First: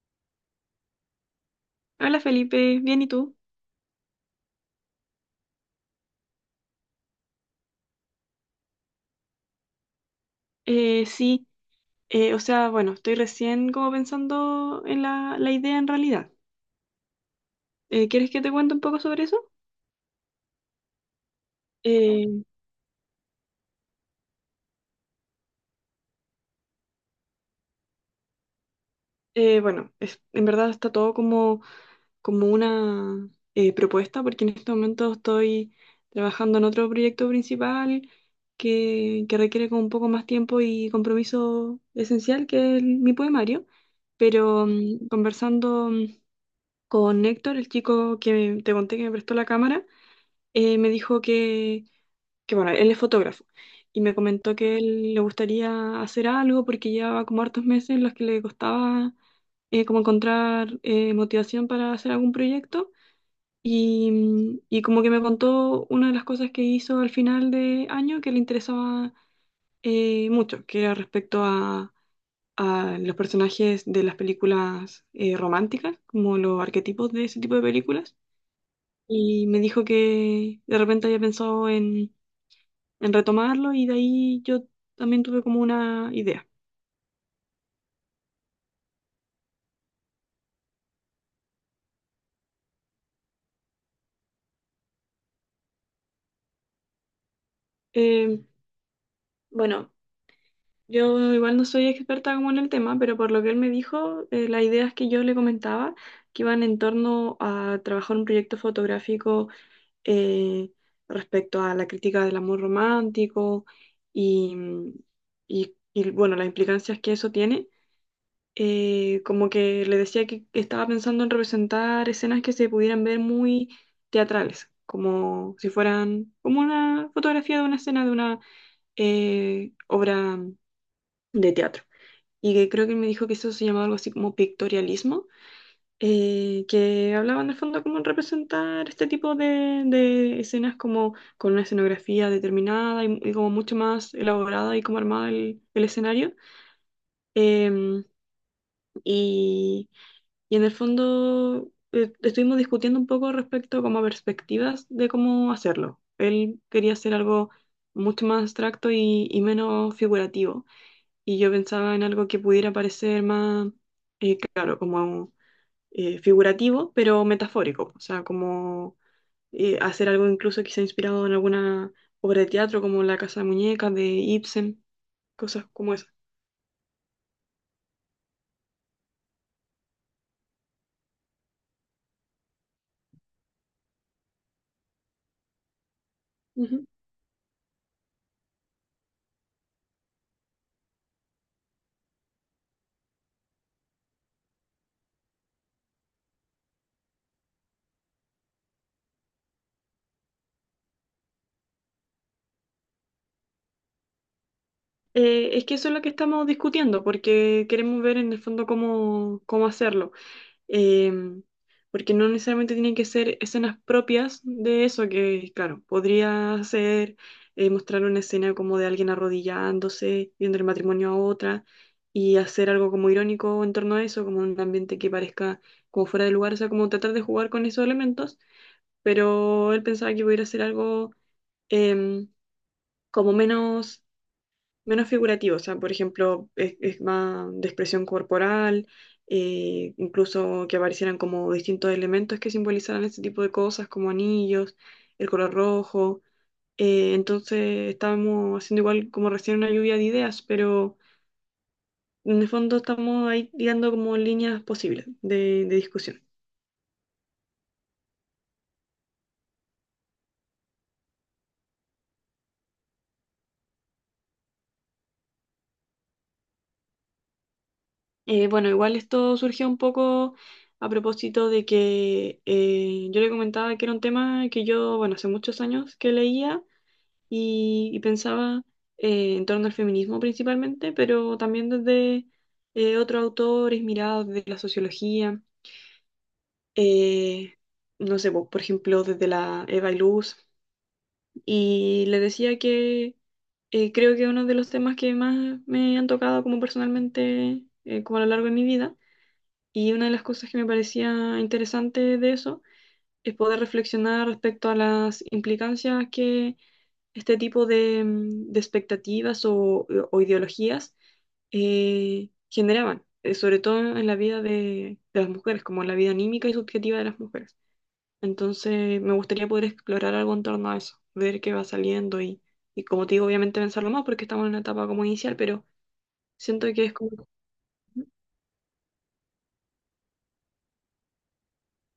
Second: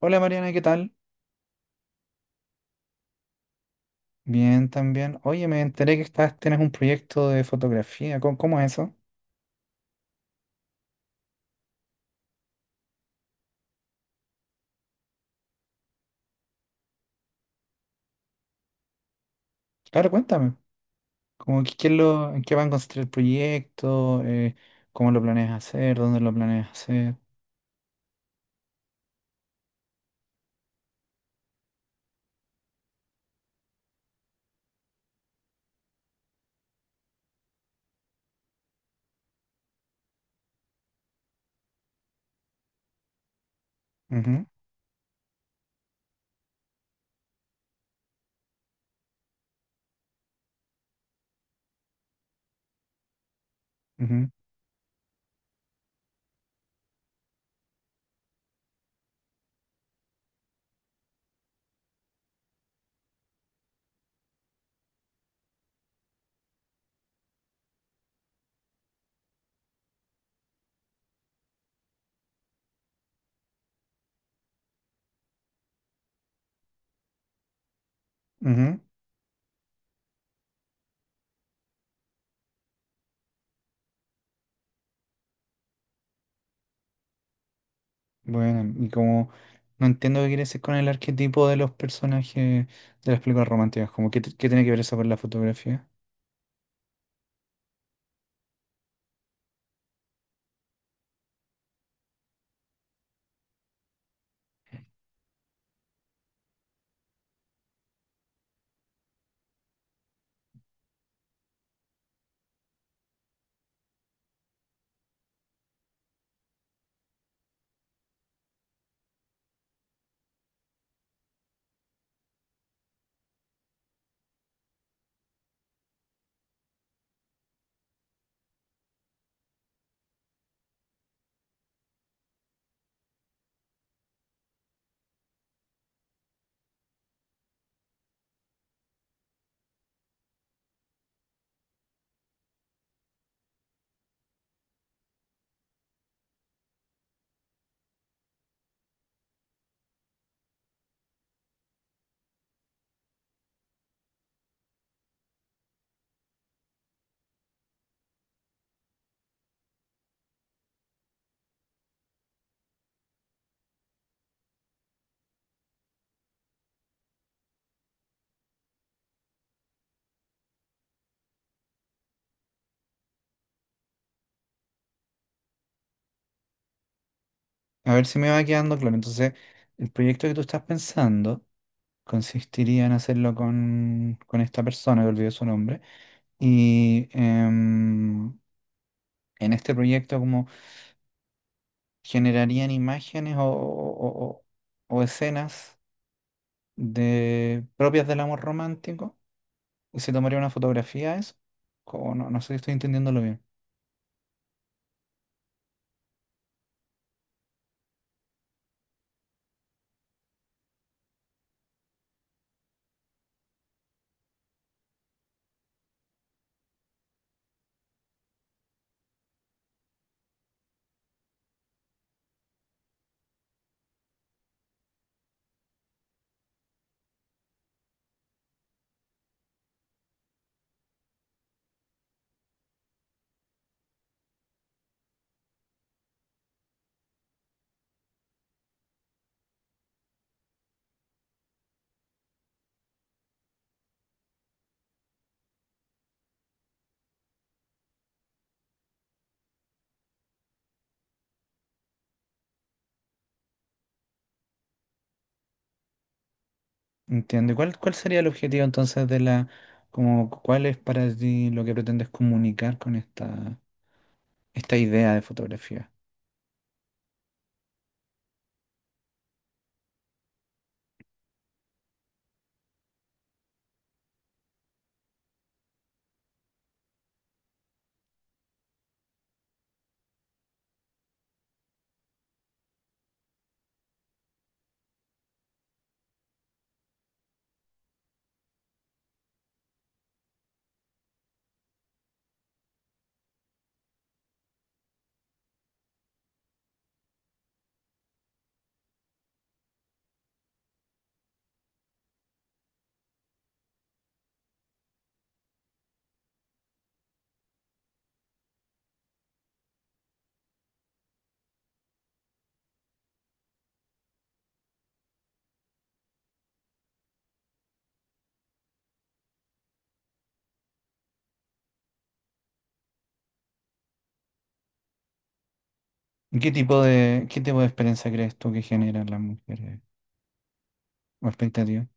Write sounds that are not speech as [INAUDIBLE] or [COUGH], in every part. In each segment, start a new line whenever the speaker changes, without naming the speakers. Hola Mariana, ¿qué tal?
Hola Felipe, bien, ¿y tú?
Bien, también. Oye, me enteré que estás, tienes un proyecto de fotografía. ¿Cómo es eso?
Sí. Bueno, estoy recién como pensando en la idea en realidad. ¿Quieres que te cuente un poco sobre eso?
Claro, cuéntame. Como que, ¿qué es lo, en
Eh,
qué va a consistir el proyecto? ¿Cómo lo planeas hacer? ¿Dónde lo planeas hacer?
bueno, en verdad está todo como, como una propuesta, porque en este momento estoy trabajando en otro proyecto principal que requiere como un poco más tiempo y compromiso esencial, que es mi poemario,
Ujú,
pero conversando con Héctor, el chico que te conté que me prestó la cámara, me dijo que, bueno, él es fotógrafo y me
ujú,
comentó que él le gustaría hacer algo porque llevaba como hartos meses en los que le costaba como encontrar motivación para hacer algún proyecto. Y y como que me contó una de las cosas que hizo al final de año que le interesaba mucho, que era respecto a los personajes de las películas románticas, como los arquetipos de ese tipo de películas.
ujú.
Y me dijo que de repente había pensado en retomarlo, y de ahí yo también tuve como una idea.
Bueno, y como no entiendo qué quieres decir con el arquetipo de los personajes de las películas románticas, como qué, qué tiene que ver eso con la fotografía.
Eh, bueno, yo igual no soy experta como en el tema, pero por lo que él me dijo, las ideas que yo le comentaba que iban en torno a trabajar un proyecto fotográfico eh, respecto a la crítica del amor romántico y, y, bueno, las implicancias que eso tiene. Como que le decía que estaba pensando en representar escenas que se pudieran ver muy teatrales, como si fueran como una fotografía de una escena de una obra de teatro. Y que creo que me dijo que eso se llamaba algo así como pictorialismo, que hablaba en el fondo como en representar este tipo de escenas como con una escenografía determinada y como mucho más elaborada y como armada el escenario. Em, y Y en el fondo estuvimos discutiendo un poco respecto como a perspectivas de cómo hacerlo. Él quería hacer algo mucho más abstracto y menos figurativo. Y yo pensaba en algo que pudiera parecer más, claro, como figurativo, pero metafórico. O sea, como hacer algo incluso quizá inspirado en alguna obra de teatro como La Casa de Muñecas de Ibsen, cosas como esas.
A ver si me va quedando claro. Entonces, el proyecto que tú estás pensando. Consistiría en hacerlo con esta persona, que olvidé su nombre.
Ujú.
Y en este proyecto como generarían imágenes o, o escenas de, propias del amor romántico. Y se tomaría una fotografía de eso. Como no, no sé si estoy entendiéndolo bien.
Es que eso es lo que estamos discutiendo, porque queremos ver en el fondo cómo, cómo hacerlo. Eh, porque no necesariamente tienen que ser escenas propias de eso, que claro, podría ser mostrar una escena como de alguien arrodillándose, viendo el matrimonio a otra, y hacer algo como irónico en torno a eso, como un ambiente que parezca como fuera de lugar, o sea, como tratar de jugar con esos elementos, pero él pensaba que pudiera ser algo em, como menos figurativo, o sea, por ejemplo, es más de expresión corporal, incluso que aparecieran como distintos elementos que simbolizaran este tipo de cosas, como anillos, el color rojo. Entonces estábamos haciendo igual como recién una lluvia de ideas, pero en el fondo estamos ahí tirando como líneas posibles de discusión.
Entiendo. ¿Y ¿cuál, cuál sería el objetivo entonces de la, como, cuál es para ti lo que pretendes comunicar con esta, esta idea de fotografía?
Bueno, igual esto surgió un poco a propósito de que yo le comentaba que era un tema que yo, bueno, hace muchos años que leía y pensaba en torno al feminismo principalmente, pero también desde otros autores mirados desde la sociología, eh, no sé, por ejemplo, desde la Eva y Luz. Y le decía que creo que uno de los temas que más me han tocado como personalmente, como a lo largo de mi vida, y una de las cosas que me parecía interesante de eso, es poder reflexionar respecto a las implicancias que este tipo de, de expectativas o o ideologías generaban, sobre todo en la vida de las mujeres, como en la vida anímica y subjetiva de las mujeres. Entonces, me gustaría poder explorar algo en torno a eso, ver qué va saliendo y como te digo, obviamente pensarlo más porque estamos en una etapa como inicial, pero
¿Y ¿qué
siento
tipo
que es
de,
como...
qué tipo de experiencia crees tú que generan las mujeres? O expectativa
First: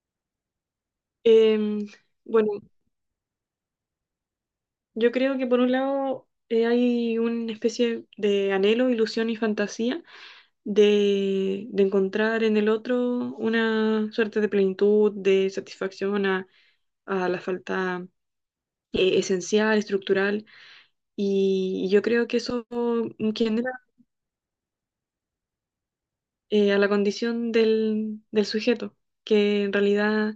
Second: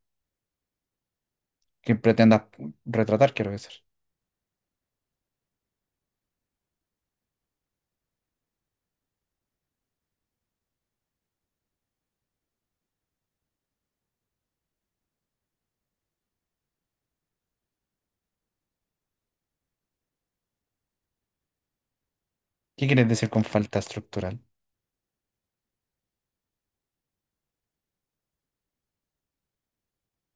Em,
que pretendas
bueno,
retratar, quiero decir.
yo creo que por un lado hay una especie de anhelo, ilusión y fantasía de encontrar en el otro una suerte de plenitud, de satisfacción a la falta esencial, estructural. Y yo creo que eso
¿Qué quieres decir con
genera
falta estructural?
a la condición del, del sujeto, que en realidad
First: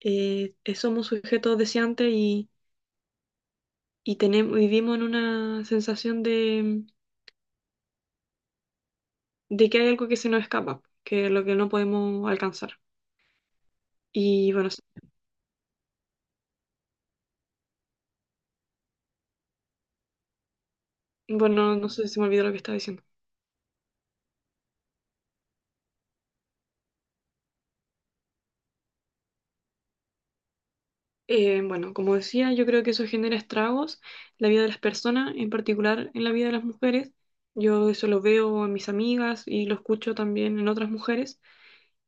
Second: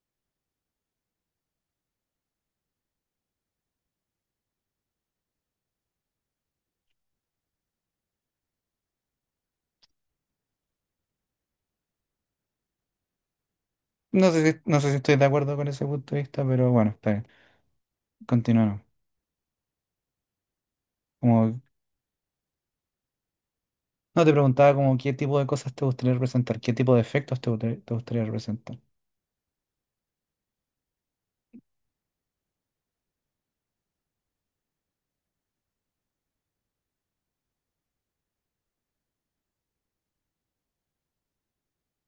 somos sujetos deseantes y tenemos, vivimos en una sensación de que hay algo que se nos escapa, que es lo que no podemos alcanzar.
No sé
Y
si,
bueno,
no
sí.
sé si estoy de acuerdo con ese punto de vista, pero bueno, está bien. Continuamos. Como,
Bueno, no sé si me olvidó lo que estaba diciendo.
no te preguntaba como qué tipo de cosas te gustaría representar, qué tipo de efectos te gustaría representar.
Bueno, como decía, yo creo que eso genera estragos en la vida de las personas, en particular en la vida de las mujeres. Yo eso lo veo en mis amigas y lo escucho también en otras mujeres,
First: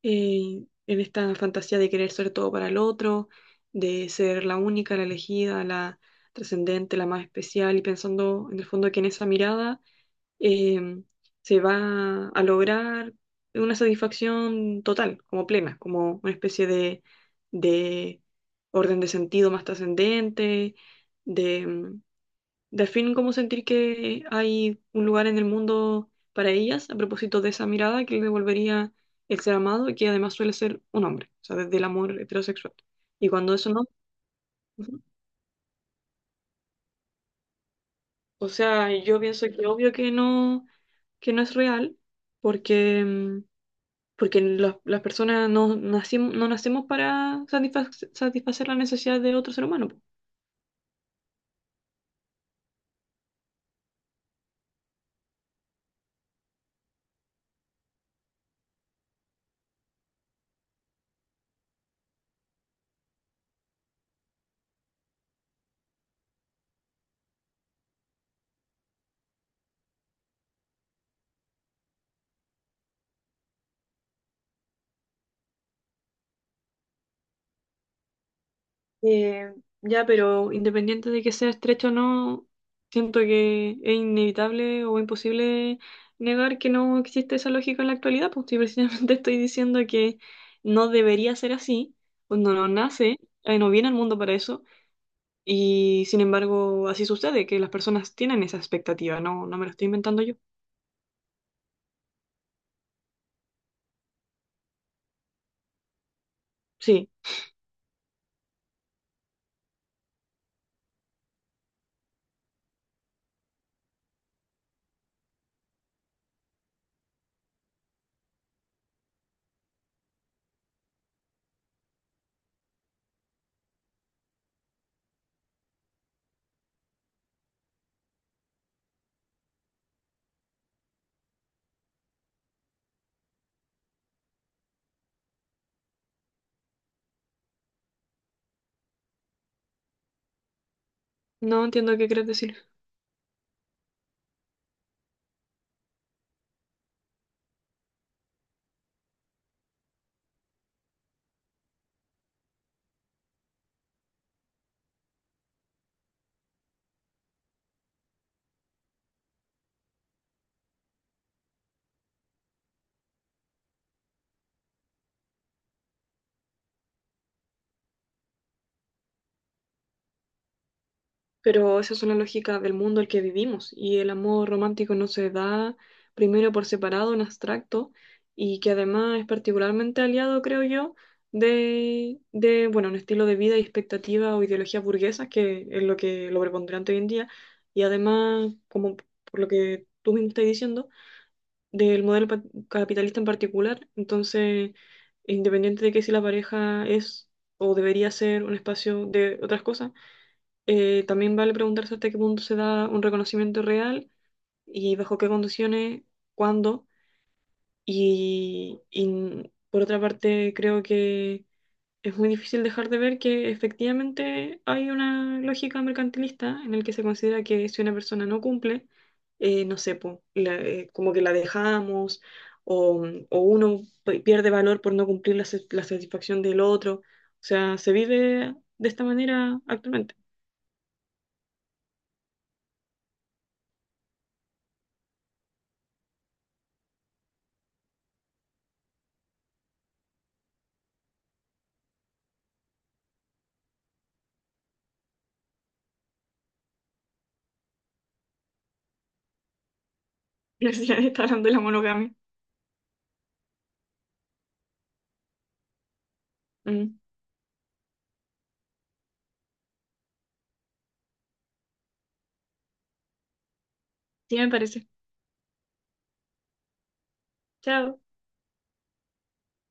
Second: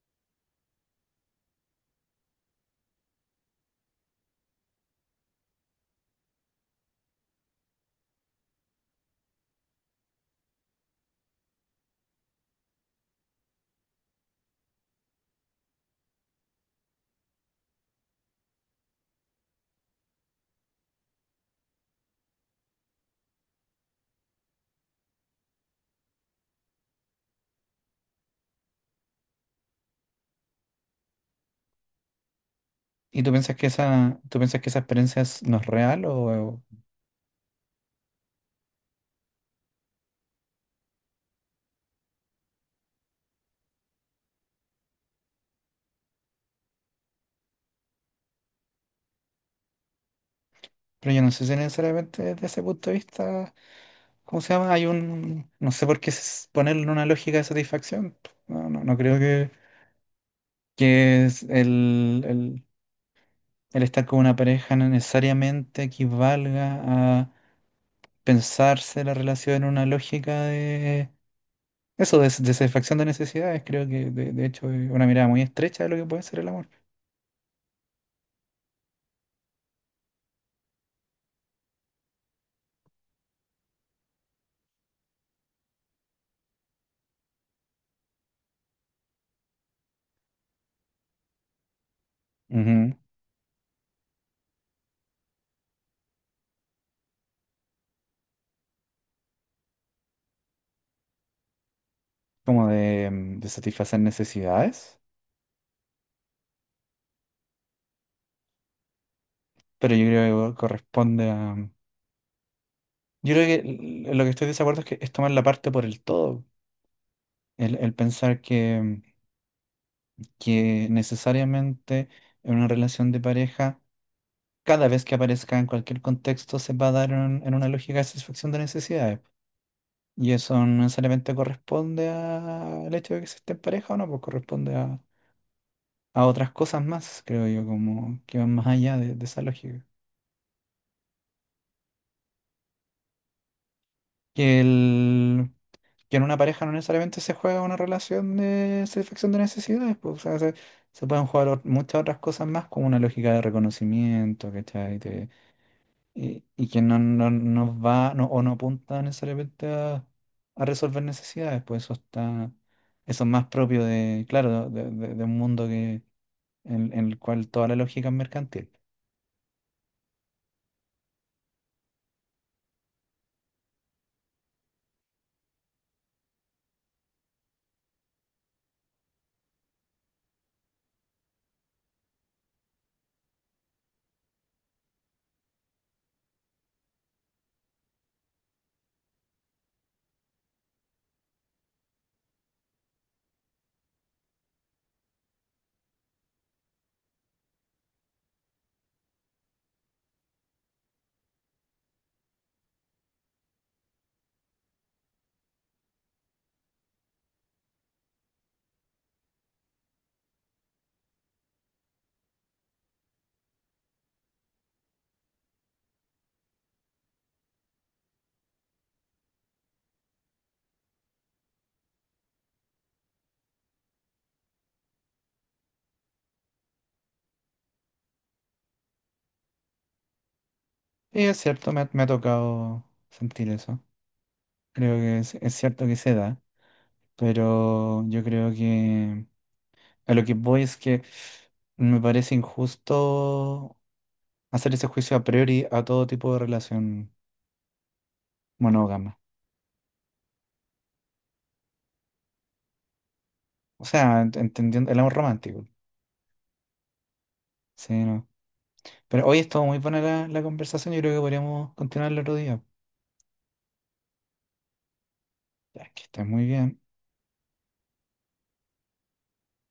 en esta fantasía de querer ser todo para el otro, de ser la única, la elegida, la trascendente, la más especial, y pensando en el fondo que en esa mirada eh, se va a lograr una satisfacción total, como plena, como una especie de orden de sentido más trascendente, de, de al fin como sentir que hay un lugar en el mundo para ellas, a propósito de esa mirada que le devolvería el ser amado y que además suele ser un hombre, o sea, desde el amor heterosexual.
¿Y
Y
tú
cuando
piensas que
eso no...
esa, tú piensas que esa
Ujú.
experiencia es- no es real? O,
O sea, yo pienso que obvio que no es real, porque porque las personas no, nacimos no nacemos para satisfacer la necesidad de otro ser humano. Po.
pero yo no sé si necesariamente desde ese punto de vista, ¿cómo se llama? Hay un, no sé por qué ponerlo en una lógica de satisfacción. No, no, no creo que es el, el estar con una pareja no necesariamente equivalga a pensarse la relación en una lógica de eso, de satisfacción de necesidades. Creo que de hecho es una mirada muy estrecha de lo que puede ser el amor.
Eh, ya, pero independiente de que sea estrecho o no, siento que es inevitable o imposible negar que no existe esa lógica en la actualidad, pues si precisamente [LAUGHS] estoy diciendo que no debería ser así, cuando no
Ujú.
nace, no viene al mundo para eso, y sin embargo así sucede, que las personas tienen esa expectativa, no, no me lo estoy inventando yo.
Como de, de satisfacer necesidades.
Sí,
Pero yo creo que corresponde a... Yo creo que lo que estoy desacuerdo es que es tomar la parte por el todo. El pensar que necesariamente en una relación de pareja cada vez que aparezca en cualquier contexto se va a dar en una lógica de satisfacción de necesidades. Y eso no necesariamente corresponde al hecho de que se esté en pareja o no, pues corresponde a otras cosas más, creo yo, como que van más allá de esa lógica.
no entiendo qué quieres decir.
Que, el, que en una pareja no necesariamente se juega una relación de satisfacción de necesidades, pues, o sea, se pueden jugar muchas otras cosas más, como una lógica de reconocimiento, ¿cachai? Y, y que no, no, no va no, o no apunta necesariamente a resolver necesidades, pues eso está, eso es más propio de, claro, de, de un mundo que, en el cual toda la lógica es mercantil.
Pero esa es una lógica del mundo en el que vivimos, y el amor romántico no se da primero por separado, en abstracto, y que además es particularmente aliado, creo yo, de bueno, un estilo de vida y expectativa o ideologías burguesas, que es lo que lo preponderante hoy en día, y además, como por lo que tú mismo estás diciendo, del modelo capitalista en particular. Entonces, independiente de que si la pareja es o debería ser un espacio de otras cosas, también vale preguntarse hasta qué punto se da un reconocimiento real y bajo qué condiciones, cuándo. Y por otra parte, creo que es muy difícil dejar de ver que efectivamente hay una lógica mercantilista en el que se considera que si una persona no cumple, no sé, po, como que la dejamos o, o uno pierde valor por no cumplir la, la satisfacción del otro. O sea, se vive de esta manera actualmente.
Y es cierto, me ha tocado sentir eso. Creo que es cierto que se da, pero yo creo que a lo que voy es que me parece injusto hacer ese juicio a priori a todo tipo de relación monógama.
[LAUGHS] Gracias, hablando de la monogamia.
O sea, entendiendo el amor romántico.
Mm,
Sí, no. Pero hoy estuvo muy buena la, la conversación. Yo creo que podríamos continuarla otro día.
sí, me parece.
Ya, que estés muy bien.
Chao.